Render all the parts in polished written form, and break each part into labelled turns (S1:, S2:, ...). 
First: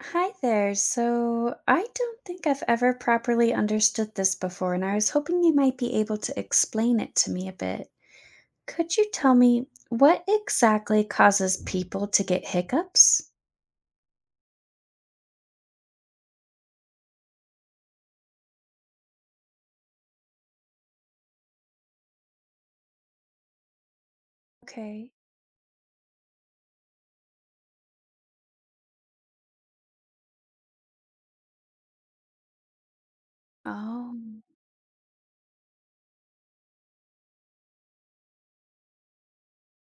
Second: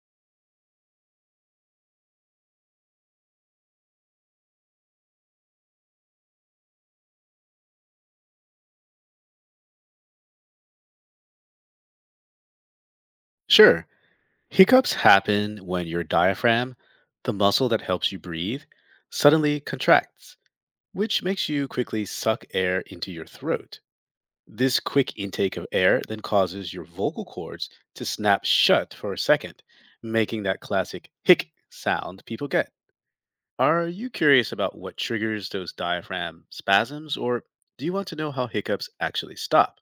S1: Hi there. So, I don't think I've ever properly understood this before, and I was hoping you might be able to explain it to me a bit. Could you tell me what exactly causes people to get hiccups?
S2: Sure. Hiccups happen when your diaphragm, the muscle that helps you breathe, suddenly contracts, which makes you quickly suck air into your throat. This
S1: Okay.
S2: quick intake of air then causes your vocal cords to snap shut for a second, making that classic hic sound people get. Are you
S1: Oh,
S2: curious about what triggers those diaphragm spasms, or do you want to know how hiccups actually stop?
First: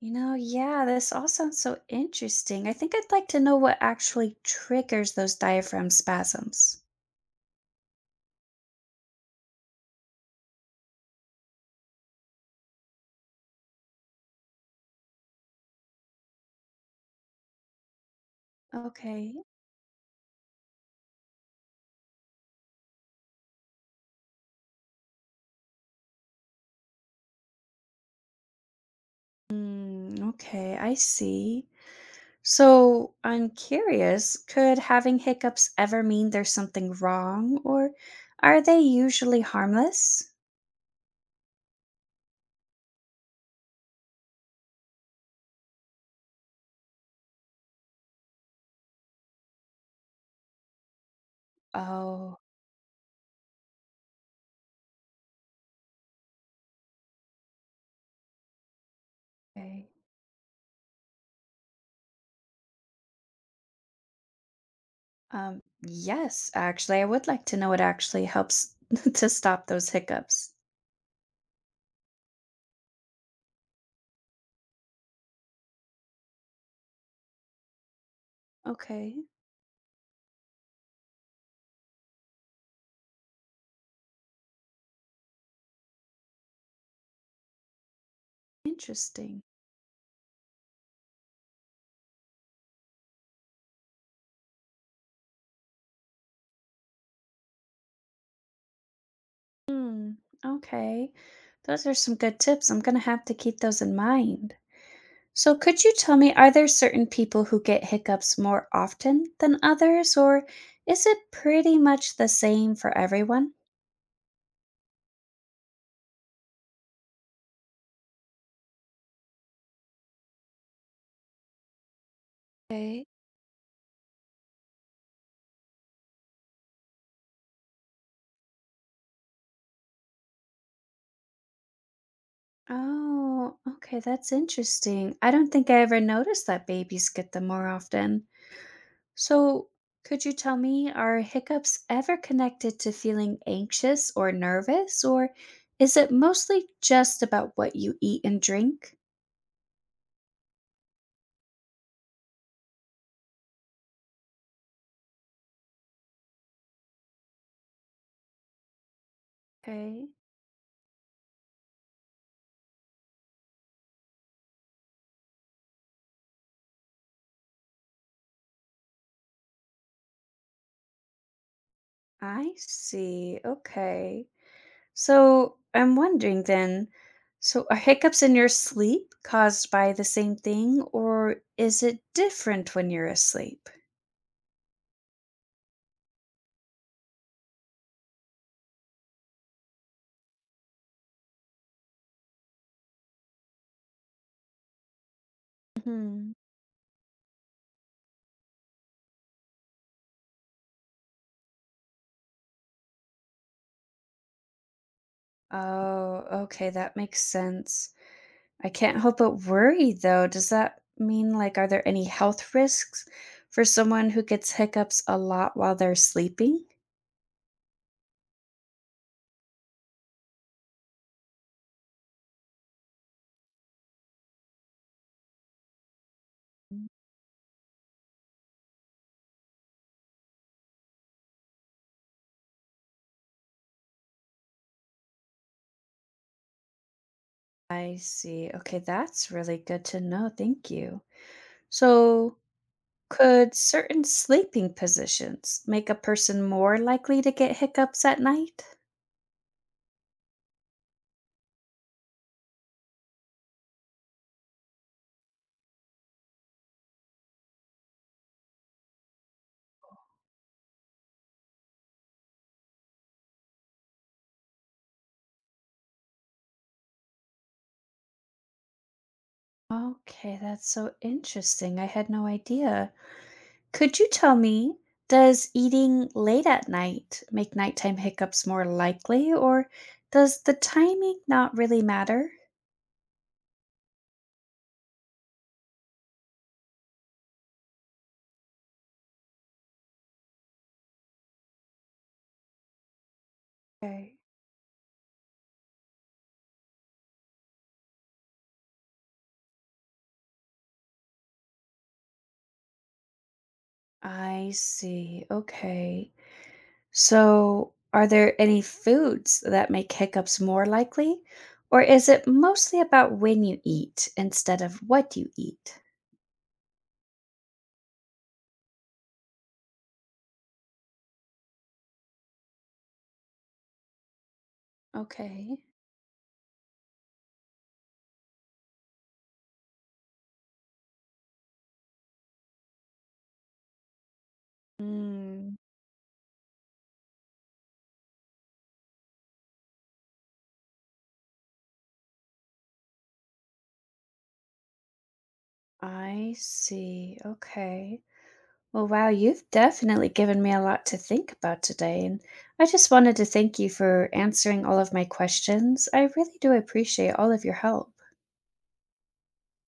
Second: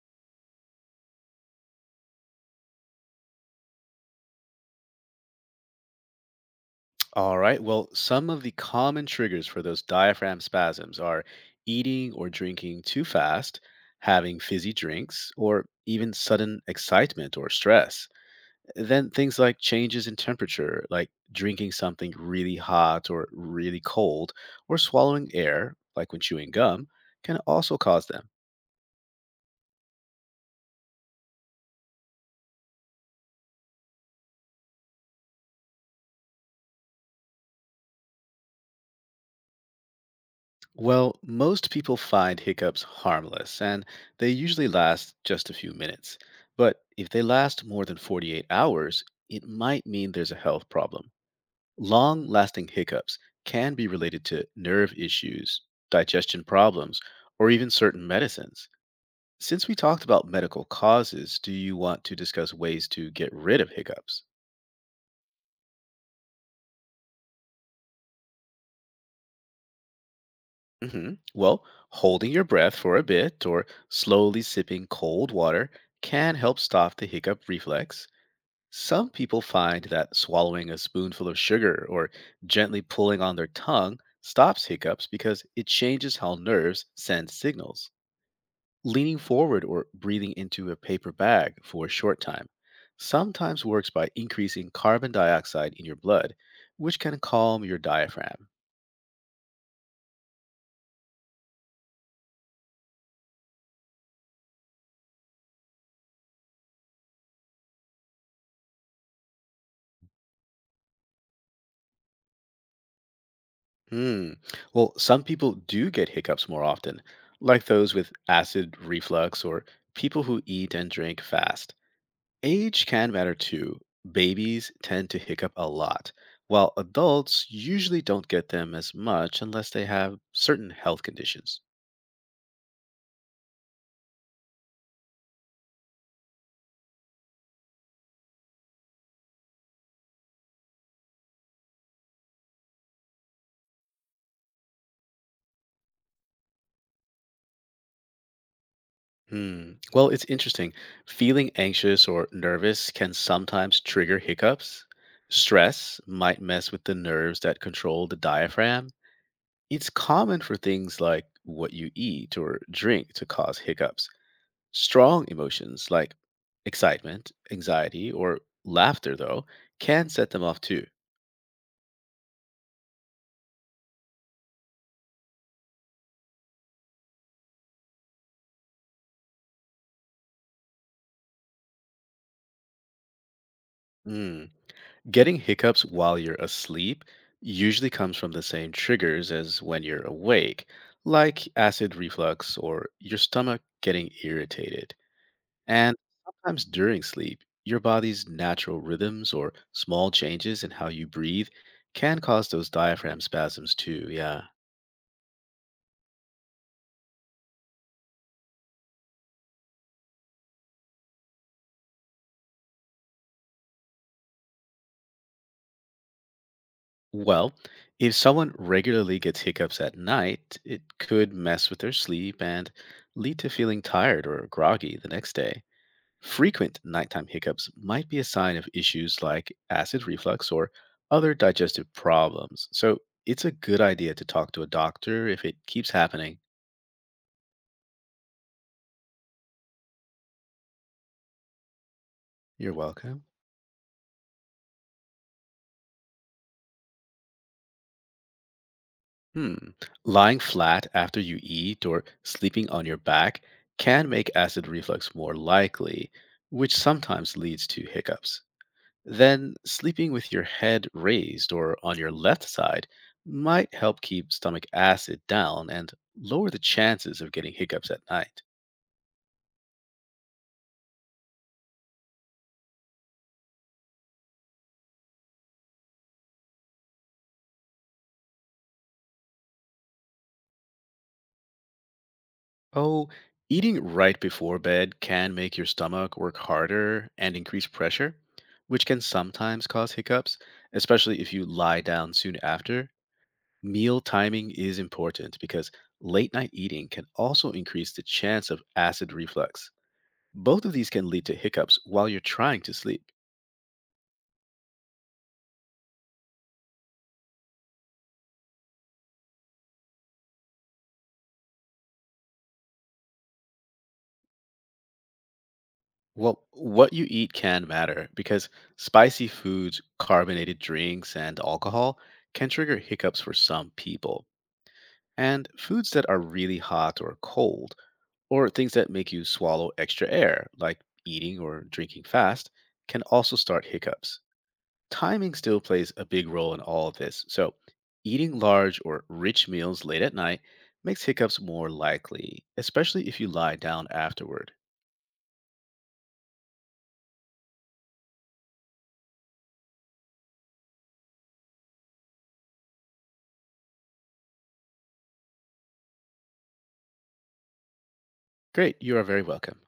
S1: you know, yeah, this all sounds so interesting. I think I'd like to know what actually triggers those diaphragm spasms.
S2: All right. Well, some of the common triggers for those diaphragm spasms are eating or drinking too fast, having fizzy drinks, or even sudden excitement or stress. Then
S1: Okay.
S2: things like changes in temperature, like drinking something really hot or really cold, or swallowing air, like when chewing gum, can also cause them.
S1: Mm, okay, I see. So I'm curious, could having hiccups ever mean there's something wrong, or are they usually harmless?
S2: Well, most people find hiccups harmless and they usually last just a few minutes. But if they last more than 48 hours, it might mean there's a health problem. Long
S1: Oh,
S2: lasting hiccups can be related to nerve issues, digestion problems, or even certain medicines. Since we
S1: okay.
S2: talked about medical causes, do you want to discuss ways to get rid of hiccups?
S1: Yes, actually, I would like to know what actually helps to stop those hiccups.
S2: Well, holding your breath for a bit or slowly sipping cold water can help stop the hiccup reflex. Some
S1: Okay,
S2: people find that swallowing a spoonful of sugar or gently pulling on their tongue stops hiccups because it changes how nerves send signals. Leaning
S1: interesting.
S2: forward or breathing into a paper bag for a short time sometimes works by increasing carbon dioxide in your blood, which can calm your diaphragm.
S1: Hmm, okay. Those are some good tips. I'm gonna have to keep those in mind. So, could you tell me, are there certain people who get hiccups more often than others, or is it pretty much the same for everyone?
S2: Hmm. Well, some people do get hiccups more often, like those with acid reflux or people who eat and drink fast. Age
S1: Okay.
S2: can matter too. Babies tend to hiccup a lot, while adults usually don't get them as much unless they have certain health conditions.
S1: Oh, okay, that's interesting. I don't think I ever noticed that babies get them more often. So, could you tell me, are hiccups ever connected to feeling anxious or nervous, or is it mostly just about what you eat and drink?
S2: Hmm. Well, it's interesting. Feeling anxious or nervous can sometimes trigger hiccups. Stress might mess with the nerves that control the diaphragm. It's
S1: Okay,
S2: common for things like what you eat or drink to cause hiccups. Strong emotions like excitement, anxiety, or laughter, though, can set them off too.
S1: I see. Okay. So I'm wondering then, so are hiccups in your sleep caused by the same thing, or is it different when you're asleep?
S2: Mm. Getting hiccups while you're asleep usually comes from the same triggers as when you're awake, like acid reflux or your stomach getting irritated. And
S1: Mhm.
S2: sometimes during sleep, your body's natural rhythms or small changes in how you breathe can cause those diaphragm spasms too. Yeah.
S1: Oh, okay, that makes sense. I can't help but worry though. Does that mean, like, are there any health risks for someone who gets hiccups a lot while they're sleeping?
S2: Well, if someone regularly gets hiccups at night, it could mess with their sleep and lead to feeling tired or groggy the next day. Frequent
S1: Mm.
S2: nighttime hiccups might be a sign of issues like acid reflux or other digestive problems. So it's a good idea to talk to a doctor if it keeps happening.
S1: I see. Okay, that's really good to know. Thank you. So,
S2: You're welcome.
S1: could certain sleeping positions make a person more likely to get hiccups at night?
S2: Hmm. Lying flat after you eat or sleeping on your back can make acid reflux more likely, which sometimes leads to hiccups. Then, sleeping with your head raised or on your left side might help keep stomach acid down and lower the chances of getting hiccups at night.
S1: Okay, that's so interesting. I had no idea. Could you tell me, does eating late at night make nighttime hiccups more likely, or does the timing not really matter?
S2: Oh, eating right before bed can make your stomach work harder and increase pressure, which can sometimes cause hiccups, especially if you lie down soon after. Meal
S1: Okay.
S2: timing is important because late night eating can also increase the chance of acid reflux. Both of these can lead to hiccups while you're trying to sleep.
S1: I see. Okay. So, are there any foods that make hiccups more likely? Or is it mostly about when you eat instead of what you eat?
S2: Well, what you eat can matter because spicy foods, carbonated drinks, and alcohol can trigger hiccups for some people. And
S1: Okay.
S2: foods that are really hot or cold, or things that make you swallow extra air, like eating or drinking fast, can also start hiccups. Timing
S1: Mm,
S2: still plays a big role in all of this. So, eating large or rich meals late at night makes hiccups more likely, especially if you lie down afterward.
S1: I see. Okay. Well, wow, you've definitely given me a lot to think about today. And I just wanted to thank you for answering all of my questions. I really do appreciate all of your help.
S2: Great, you are very welcome.